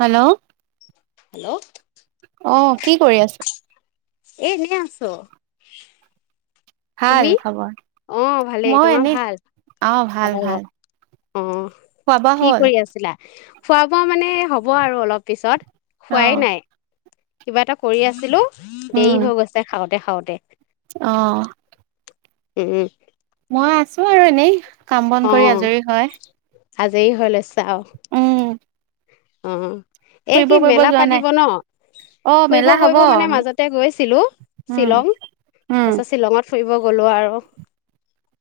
Hello. Hello. অ কি কৰি আছা? এহ এনে আছোঁ। ভাল খবৰ? ভালেই মই তোমাৰ এনেই, ভাল আহ, ভাল ভাল। অহ, খোৱা বোৱা কি হ'ল কৰি আছিলা? খোৱা বোৱা মানে হ'ব আৰু অলপ পিছত। খোৱাই নাই। কিবা এটা কৰি আছিলোঁ। দেৰি হৈ গৈছে খাৱ দেখাওঁতে অহ। এ মই আছোঁ আৰু এনেই। কাম বন কৰি আজৰি হয়। আজেই হৈ লৈছে। তাও উম অহ। এ ফুৰিব কি কৰিব মেলা যোৱা নাই? পাতিব ন? অ ফুৰিব মেলা হব কৰিব মানে মাজতে গৈছিলোঁ উম শ্বিলং, উম তাৰ পিছত শ্বিলঙত ফুৰিব গ'লো আৰু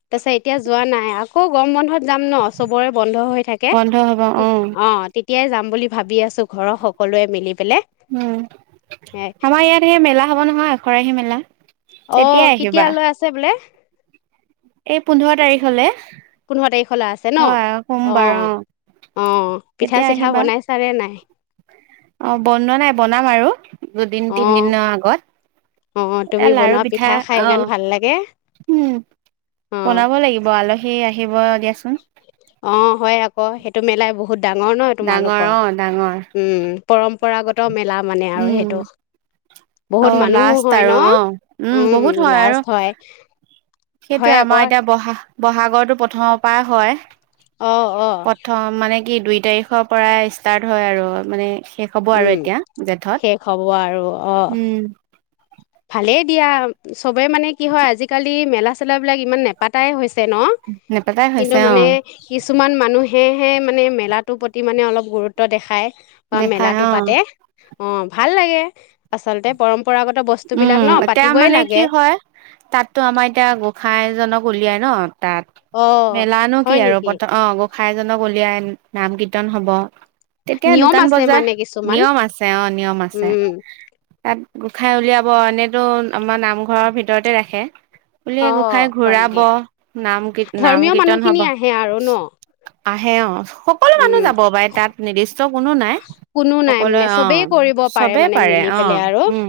তাৰিছত এতিয়া যোৱা নাই, আকৌ গৰম বন্ধত যাম ন', চবৰে বন্ধ হৈ থাকে বন্ধ হব অ অ'। তিয়াই যাম বুলি ভাবি আছোঁ ঘৰৰ সকলোৱে মিলি পেলাই। উম, আমাৰ ইয়াত সেই মেলা হ'ব নহয়, এখৰাহি মেলা। অ তেতিয়াই কেতিয়া আহিবা লৈ আছে বোলে এই পোন্ধৰ তাৰিখলে পোন্ধৰ তাৰিখলৈ আছে ন? হয় সোমবাৰ অহ, অ আহ, পিঠা চিঠা বনাইছানে নাই? অহ বনোৱা নাই, বনাম আৰু। দুদিন তিন অ', দিনৰ অ', আগত। তুমি এয়া লাৰু বনোৱা পিঠা খাই ইমান ভাল লাগে। আহ উম অ', বনাব লাগিব আলহী আহি আহিব দিয়াচোন। অহ, হয় আকৌ। সেইটো মেলাই বহুত ডাঙৰ নহয় ডাঙৰ তোমালোকৰ, অ ডাঙৰ উম। পৰম্পৰাগত মেলা মানে আৰু সেইটো। বহুত অহ মানুহো লাষ্ট হয় ন? আৰু অহ, উম, বহুত হয় আৰু। সেইটোয়ে হয় আকৌ। আমাৰ এতিয়া বহা বহাগৰটো প্ৰথমৰ পাই হয় অ', অ', প্ৰথম, মানে কি দুই তাৰিখৰ পৰাই ষ্টাৰ্ট হয় আৰু মানে শেষ হ'ব আৰু উম, এতিয়া জেঠত শেষ হ'ব আৰু অ', অ উম ভালেই দিয়া, সবে মানে কি হয় আজিকালি মেলা-চেলাাবলাক ইমান নেপাতাই হৈছে। ন, নেপাতাই কিন্তু হৈছে অ মানে কিছু মানে মানে মেলাৰ প্ৰতি মানে অলপ গুৰুত্ব দেখায়। অহ দেখাই মেলাটো অ পাতে। অহ, ভাল লাগে আচলতে পৰম্পৰাগত বস্তুবিলাক উম। ন এতিয়া পাতিবই মানে কি লাগে হয় তাতো আমাৰ এতিয়া গোসাইজনক গলিয়াই ন? তাত অ মেলানো কি হয় আৰু নেকি [unintelligible] অ সাইজনক উলিয়াই নাম কীৰ্তন হ'ব। তেতিয়া নিয়ম দোকান আছে বজাৰ, মানে কিছুমান নিয়ম আছে অহ, নিয়ম আছে। উম তাত গোসাই উলিয়া [unintelligible] [unintelligible] আমাৰ নামঘৰৰ ভিত ভিতৰতে ৰাখে। বোলে অ গোঁসাই হয় ঘূৰাব নেকি নাম কি-নাম ধৰ্মীয় কীৰ্তন হ'ব। মানুহখিনি আহে আৰু ন আহে অ সকলো মানুহ উম যাব পাৰে তাত নিৰ্দিষ্ট কোনো নাই কোনো নাই সকলোৱে মানে অ চবেই কৰিব চবেই মানে পাৰে মিলি অ পেলাই আৰু উম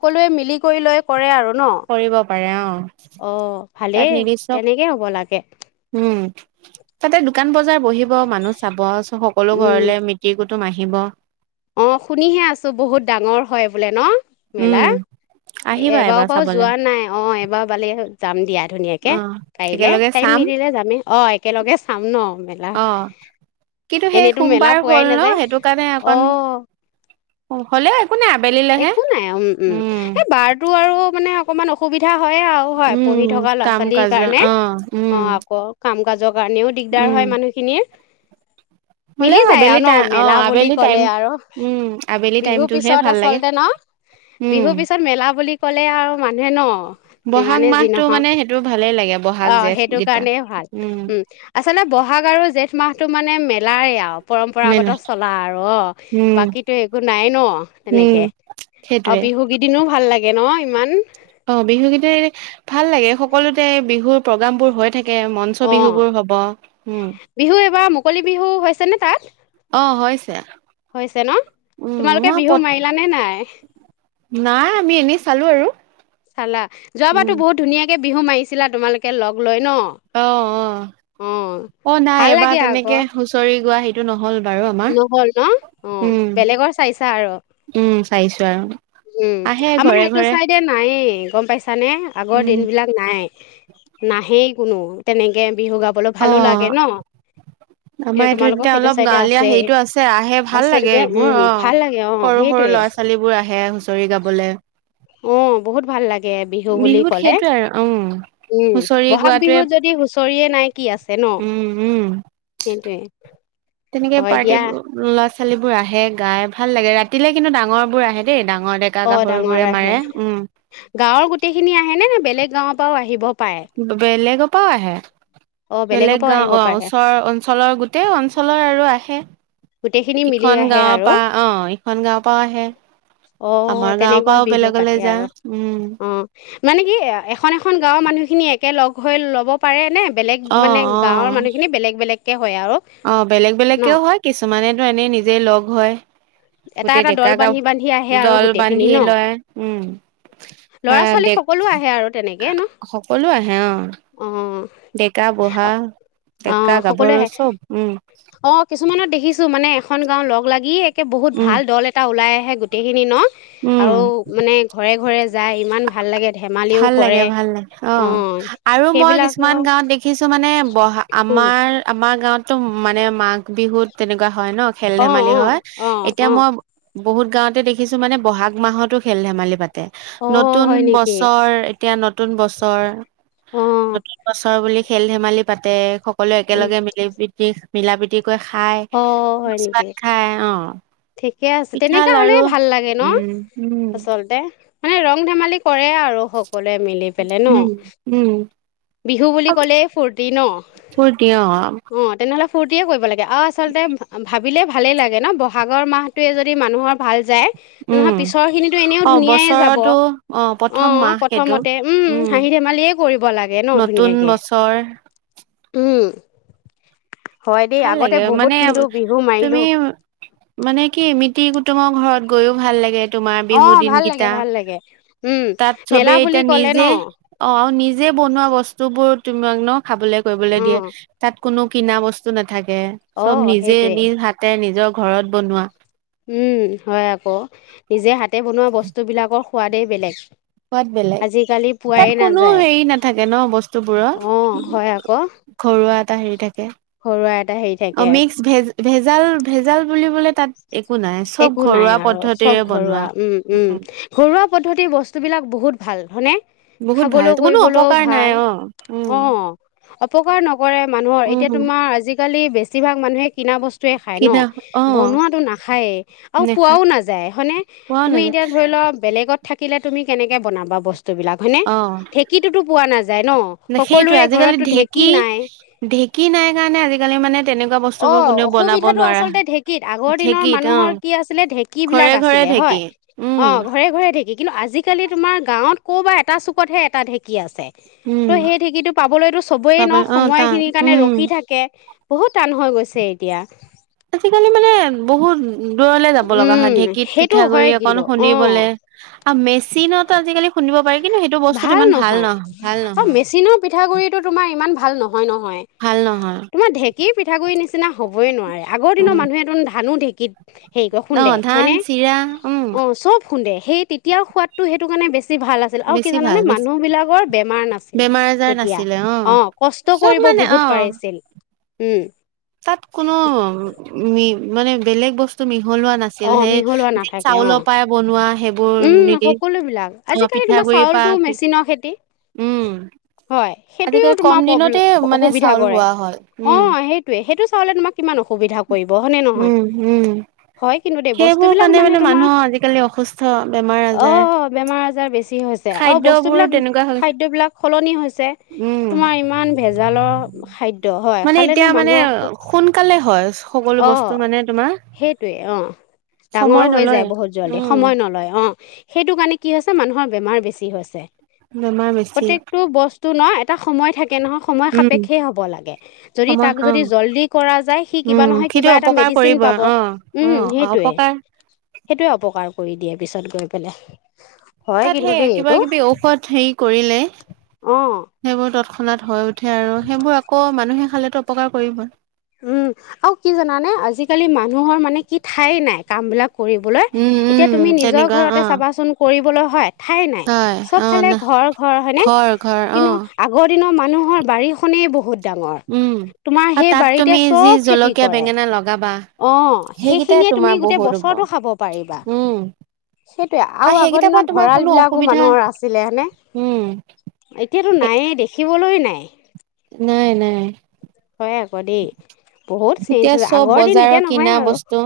সকলোৱে মিলি কৰি লৈ কৰে আৰু। ন'? কৰিব পাৰে অ অ', তাত ভালেই নিৰ্দিষ্ট তেনেকে হ'ব লাগে। উম তাতে দো দোকান বজাৰ বহিব মানুহ চাব সকলো উম ঘৰলৈ মিতিৰ- কুটুম্ব টুম আহিব অ শুনিহে আছো বহুত ডাঙৰ হয় বোলে ন উম মেলা আহিবা এবাৰ পৰাও চাবলে যোৱা নাই অ', এবাৰ বালে হ'ল। যাম দিয়া ধুনীয়াকে অ পাৰিলে একেলগে টাইম চাম মিলিলে যামেই। অ', একেলগে চাম ন' মেলা, অ কিন্তু এনেইতো মেলা পোৱাই নাযায়। অ অকন অ হলে আ একো নাই উম উম এই বাৰটো আৰু মানে অকণমান অসুবিধা হয়ে আৰু হয় পঢ়ি উম থকা ল'ৰা কাম ছোৱালীৰ কাজৰ কাৰণে। অ উম অ', আকৌ কাম কাজৰ কাৰণেও দিগদাৰ উম হয় মানুহখিনিৰ। মিলি হ'লেও যায় আবেলি আৰু ন টাই মেলা অ', বুলি আবেলি টাইম ক'লে আৰু উম, আবেলি বিহুৰ টাইমটোহে পিছত ভাল লাগে আচলতে ন উম বিহুৰ পিছত মেলা বুলি ক'লে আৰু মানুহে ন বহাগ যিমানে যি মাহটো নহওক মানে সেইটো ভালে লাগে বহাগ অ জেঠ সেইটো গীতা কাৰণেই ভাল উম আচলতে বহাগ আৰু জেঠ মাহটো মানে মেলাই আ মেলা পৰম্পৰাগত চলা আৰু অ উম বাকীতো একো নাই ন উম তেনেকে আৰু সেইটোৱে বিহুকেইদিনো ভা ভাল লাগে ন ইমান অ', বিহু কেইদিন ভাল লাগে সকলোতে বিহুৰ প্ৰগ্ৰাম বোৰ হৈ থাকে মঞ্চ অ বিহু বোৰ হ'ব উম বিহু এইবাৰ মুকলি বিহু হৈছে নে তাত? অ হৈছে হৈছে ন'। উম তোমালোকে মই বিহু পত মাৰিলা নে নাই? নাই আমি এনেই চালো আৰু চালা উম যোৱাবাৰটো বহুত ধুনীয়াক কে বিহু মাৰিছিলা তোমালোকে লগ লৈ ন অ', অ', অ অ', নাই ভাল এবাৰ তেনেকে হুঁচৰি গোৱা সি টো নহ'ল বাৰু আমাৰ নহ'ল ন' অ', উম বেলেগৰ চাইছা আৰু উম চাইছো আৰু উম, আহে আমাৰ ঘৰে সেইটো ঘৰে ছাইডে নায়েই। গম পাইছ চানে আগৰ উম দিনবিলাক নাই। নাহেই কোনো তেনেকে বিহু গাবলৈ অ ভালো লাগে ন'। কিন্তু আমাৰ এইটো তোমালোকক সেইটো ছাইডে আ এতিয়া হেইটো আছে আহে ভাল লাগে এইবোৰ অ', ভাল লাগে অ' সৰু সৰু সেইটোৱে ল'ৰা ছোৱালীবোৰ আহে হুঁচৰি গাবলে। অ', বহুত ভাল লাগে বিহু বুলি বিহুত ক'লে। সেইটোৱে আৰু উম উম, হুঁচৰি বহাগ গোৱাটোৱে বিহুত যদি হুচ চৰিয়ে নাই কি আছে ন' উম উম সেইটোৱে। তেনেকে হয় পাৰ্টি দিয়া। [unintelligible] ল'ৰা ছোৱালীবোৰ আহে গাই ভাল লাগে ৰাতিলে কিন্তু ডাঙৰবোৰ আহে দেই ডাঙ অ', ডাঙৰ আহে, গাঁৱৰ গোটেইখিনি আহেনে? বেলেগ গাঁৱৰ পৰাও আহিব পাৰে? বেলেগৰ পা আহে। অ' বেলেগৰ বেলেগ পৰাও গাও আহিব অ', পাৰে। ওচৰৰ অঞ্চলৰ গোটেই অঞ্চলৰ আৰু আ আহে। গোটেইখিনি মিলি ইখন আহে গাঁৱৰ আৰু পৰা অ ইখন গাঁৱৰ পৰাও আহে অহ, আমাৰ গাঁৱৰ তেনেকৈ পৰাও বিহু বেলেগলৈ পাতে যা আৰু উম অ', মানে কি এখন এখন গাঁওৰ মানুহখিনি এক তাকে লগ হৈ ল'ব পাৰেনে বেলেগ অ মানে অ গাঁৱৰ মানুহখিনি বেলেগ বেলেগ অ', বেলেগ বেলেগকেও হয় কিছুমানেতটো এনেই নিজে লগ হয় হে এটা গোটেই এটা ডেকা দল গা বান্ধি বান্ধি আহে আৰু দল গোটেইখিনি বান্ধি ন লয়। উম, ল'ৰা আহ, ছোৱালী ডেক সকলো আহে আৰু তেনেকে ন সকলো আহে অ'। অঁ ডেকা বুঢ়া ডেকা অঁ সকলোৱে গাভৰু আহে চব উম। অঁ কিছুমানত দেখিছোঁ মানে এখন গাঁও লগ লাগিয়ে বহুত উম ভাল দল এটা ওলায় হে গোটেইখিনি ন'? আৰু উম মানে ঘৰে ঘৰে যায় ইমান ভাল লাগে। ধেমালিও ভাল কৰে লাগে, ভাল লাগে। অঁ। আৰু মই সেইবিলাক কিছুমান অঁ গাঁৱত দেখিছো মানে বহা আমাৰ - আমাৰ গাঁৱত তু মানে মাঘ বিহুত তেনেকুৱা হয় ন খেল অঁ ধেমালি অঁ হয় অঁ এতিয়া অঁ মই বহুত গাঁৱতে দেখিছো মানে বহাগ মাহতো খেল ধেমালি পাত ইয়াতে অঁ নতুন হয় নেকি বস্ত ধৰ এতিয়া নতুন বছৰ নতুন বছৰ বুলি খেল ধেমালি পাতে সকলোৱে অঁ একেলগে মিলি পিকনিক মিলা প্ৰীতি গৈ খাই অ', হয় ভোজ ভাত নেকি খাই অ ঠিকে আছে। পিঠা তেনেকা লাৰু হ'লেই ভাল লাগে ন' উম উম আচলতে। মানে ৰং ধেমালিক কৰে আৰু সকলোৱে মিলি পেলে ন'। উম উম বিহু বুলি ক'লেই ফূৰ্তি ন'? ফূৰ্তি অ অ', তেনেহ'লে ফুৰ কৰিব লাগে আৰু আচলতে ভাবিলে ভালে লাগে ন' ব ভাগৰ মাহটোৱে যদি মানুহৰ ভাল যায় নহয় উম পিছৰ খিনিটো এনেও অ ধুনীয়াই যাব। বছৰতো অ প্ৰথম অ', মাহ সেইটো প্ৰথমতে উম, হাঁহি ধেমালিয়ে কৰিব লাগে ন' নতুন ধুনীয়াকে। বছৰ উম। হয় দেই ভাল আগতে লাগে বহুত মানে কিন্তু বিহু তুমি মাৰিলোঁ। মানে কি মিতি কুটুমৰ ঘৰত গৈও ভাল লাগে। তোমাৰ বিহু অ', ভাল লাগে দিনকিটা, ভাল লাগে উম তাত মেলা চবেই বুলি এতিয়া ক'লে ন নিজে, অ নিজে বনোৱা বস্তুবোৰ তোমাক ন? খাবলে কৰিবলৈ দিয়ে, অ', তাত কোনো কিনা বস্তু না এ, চব অঁ নিজে সেইটোৱে নিজ হাতে নিজৰ ঘৰত বনোৱা। উম হয় আকৌ, নিজে হাতে বনোৱা বস্তুবিলাকৰ সোৱাদেই বেলেগ! সোৱাদ বেলেগ। আজিকালি তাত পোৱাই কোনো নাযায় হেৰি নাথাকে ন বস্তুবোৰৰ? অঁ হয় আকৌ ঘৰুৱা এটা হেৰি থাকে। ঘৰুৱা এটা হেৰি অ থাকে মিক্স ভেজ ভেজাল ভেজাল বুলিবলৈ তাত একো নাই চব একো নাই ঘৰুৱা আৰু, চব পদ্ধতিৰে বনোৱা ঘৰুৱা। উম উম, ঘৰুৱা পদ্ধতিৰ বস্তু বিলাক বহুত ভাল, হয়নে? বহুত ভাল খাবলৈ কোনো কৰিবলৈও অপকাৰ নাই ভাল। অ উম অ, অপকাৰ নকৰে মানুহৰ, এতিয়া উম তোমাৰ আজিকালি বেছিভাগ মানুহে কিনা বচ টোৱে খায় ন? কিনা অ বনোৱাটো নাখায়েই। আৰু দেখা পোৱাও নাযায় হয়নে পোৱাও তুমি নাযায় এতিয়া ধৰি লোৱা বেলেগ ত থাকিলে তুমি কেনেকে বনাবা বস্ বস্তুবিলাক হয়নে? অ ঢেঁকীটোতো পোৱা নাযায় ন', সেইটোৱে সকলোৰে আজিকালি ঘৰতটো ঢেঁকী নাই। ঢেঁকী নাই কাৰণে আজিকালি মানে তেনেকুৱা বস্তুবোৰ অ', কোনেও বনাব অসুবিধাটো নোৱাৰা আচলতে ঢেঁকীত আগৰ দিনৰ ঢেঁকীত অ মানুহৰ ঢেঁকীবিলাক ঘৰে ঘৰে আছিলে ঢেঁকী হয়। উম অ', ঘৰে ঘৰে ঢেঁকী কিন্তু আজিকালি তোমাৰ গাঁৱত ক'ৰবা এটা চুকতহে এটা ঢেঁকী আছে উম ত' সেই ঢেঁকীটো পাবলৈতো চবই পাব ন অ সময় টান খিনিৰ কাৰণে উম ৰখি থাকে বহুত টান হৈ গৈছে এতিয়া। আজিকালি মানে বহুত দূৰলে যাব লগা হয় উম ঢেকীত সেইটো হয় পিঠাগুৰি অকন কিন্তু অ খুন্দিবলে আ মে চিনতো আজিকালি শুন্দিব পাৰি কিন্তু সেইটো বস্তুতটো ইমান ভাল নহ, ভাল অ নহয়। মেচিনৰ পিঠাগুৰিটো তোমাৰ ইমান ভাল ন' নহয় নহয়। ভাল নহয় তোমাৰ ঢেঁকীৰ পিঠাগুৰি নিচিনা হ'বই নোৱাৰে আগৰ দিনৰ উম মানুহে টোন ধানো ঢেঁ [inaudible] অ', ধান, চিৰা উম। অ চব খুন্দে সেই তেতিয়াৰ সোৱাদ তো সেইটো কাৰণে বে বেছি ভাল আছিল আৰু কি বেছি ভাল জানানে বেছি মানুহবিলাকৰ বেমাৰ নাছিল বেমাৰ আজাৰ তেতিয়া, নাছিলে অ', কষ্ট চব কৰিব মানে বহুত অ' পাৰিছিল। উম। তাত কোনো মি মানে বেলেগ বস্তু [inaudible] মিহলোৱা নাছিল অ সেই মিহলোৱা যি নাথাকে অ চাউলৰ পৰাই বনোৱা সেইব উম সকলো বিলাক আজিকালি তোমাৰ পিঠাগুৰি পা চাউলটো মেচিনৰ খেতি। উম হয় সেইটোৱেও আজিকালি কম তোমাৰ দিনতে প্ৰব্লেম মানে অসুবিধা চাউল কৰে হোৱা হয় অ উম। সেইটোয়ে সেইটো চাউলে তোমাক কিমান অসুবিধা কৰিব হয়নে নহয়? উম, উম, হয় কিন্তু দেই সেইবোৰ বস্তুবিলাক কাৰণে মানে তোমাৰ মানুহৰ আজিকালি অসুস্থ। বেমাৰ আজাৰ। অ', বেমাৰ আজাৰ বেছি হৈছে আৰু খাদ্যবোৰ বস্তুবিলাক তেনেকুৱা হৈ গৈছে, খাদ্য বিলাক সলনি হৈছে উম। তোমাৰ ইমান ভেজালৰ খাদ্য হয়, মানে খালেনো এতিয়া মানে মানুহক ক'ত সোনকালে হয়। সকলো বস্তু অ', মানে তোমাৰ সেইটোৱে অ', ডাঙৰ সময় হৈ নলয়। যায় বহুত যোৱালে উম, সময় নলয় অ'। অ সেইটো কাৰণে কি হৈছে মানুহৰ বেমাৰ বেছি হৈছে বেমাৰ বেছি, প্ৰত্যেকটো বস্তু ন এটা সময় থাকে নহয় সময় উম, সাপেক্ষেই হ'ব লাগে যদি সময় তাক যদি অ', জল্দি কৰা যায় সি কিবা উম, নহয় সেইটো কিবা এটা অপকাৰ মেডিচিন কৰিব অ', পাব উম, অ', সেইটোৱে অপকাৰ সেইটোৱে অপকাৰ কৰি দিয়ে। পিছত গৈ পেলাই। হয় তাত কিন্তু সেই দেই কিবা এইটো কিবি ঔষধ হেৰি কৰিলে অঁ সেইবোৰ তৎক্ষণ নাত হয় উঠে [unintelligible] সেইবোৰ আকৌ মানুহে খালে অপকাৰ কৰিব। আৰু কি জানানে আজিকালি মানুহৰ মানে কি ঠাই নাই কামবিলাক কৰিবলৈ, উম, এতিয়া উম, তুমি নিজৰ তেনেকুৱা ঘৰতে অ', চাবাচোন কৰিবলৈ [unintelligible] ঠাই নাই, হয় চব অ', ফালে না ঘৰ ঘৰ হয়নে ঘৰ কিন্তু অ'। আগৰ দিনৰ মান মানুহৰ বাৰীখনেই বহুত। ডাঙৰ, উম তোমাৰ আৰু সেই তাত বাৰীত তুমি যি জলকীয়া বেঙেনা লগাব অ', সেইখিনিয়ে তুমি গোটেই হ'ব বছৰটো খাব পাৰিবা। উম সেইটোৱে আৰু আগৰ সেইকেইটাৰ পৰা দিনত তোমাৰ ভঁৰাল কোনো বিলাকো অসুবিধা মানুহৰ আছিলে হয়নে উম এতিয়াতো নায়ে দেখিব ক'বলৈ নাই। নাই নাই। হয় আকৌ দেই, বহুত চেঞ্জ এতিয়া হৈছে, চব আগৰ দিন বজাৰৰ এতিয়া নহয় কিনা আৰু বস্তু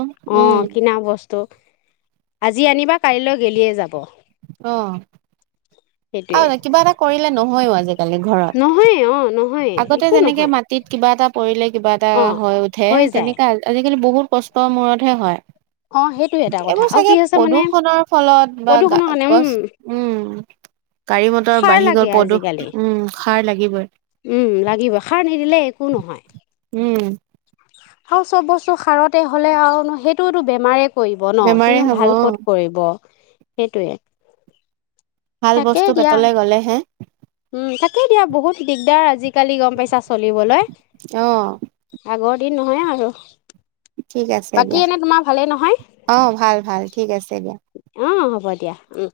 উম অ', কিনা বস্তু [unintelligible] আজি আনিবা কাইলৈ গেলিয়ে যাব। অ'। সেইটোৱে অ', কিবা এটা কৰিলে নহয়ও আজি। আজিকালি ঘৰত নহয় অ নহয় আগতে একো যেনেকে নহয় মাটিত কিবা এটা পৰিলে কিবা এটা অ হৈ উঠে তেনেকা আজিকালি বহুত। কষ্টৰ মূৰতহে হয়। অ সেইটো এটা কথা এইবোৰ আৰু চাগে কি হৈছে মানে প্ৰদূষনৰৰ ফলত বা গা প্ৰদূষণৰ কাৰণে গছ উম উম, গাড়ী মতৰ সাৰ বাঢ়ি গল লাগে প্ৰদূষ আজিকালি উম সাৰ লাগিবই, দিলে একো নহয়। উম, আৰু চব বস্তু সাৰতে হ'লে আৰু সেইটোতো বেমাৰে কৰিব ন বেমাৰে কিন্তু হ'ব অ ভাল ক'ত কৰিব। সেইটোৱে। ভাল তাকেই বস্তু দিয়া পেটলে গ'লেহে উম তাকে দিয়া বহুত দিগদাৰ আজি, কালি গম পাইছা চলিবলৈ। আগৰ অহ, দিন নহয় আৰু ঠিক আছে বাকী দিয়া, এনে তোমাৰ ভালেই নহয় অ', ভাল ভাল ঠিক আছে দিয়া। অ হ'ব দিয়া, উম।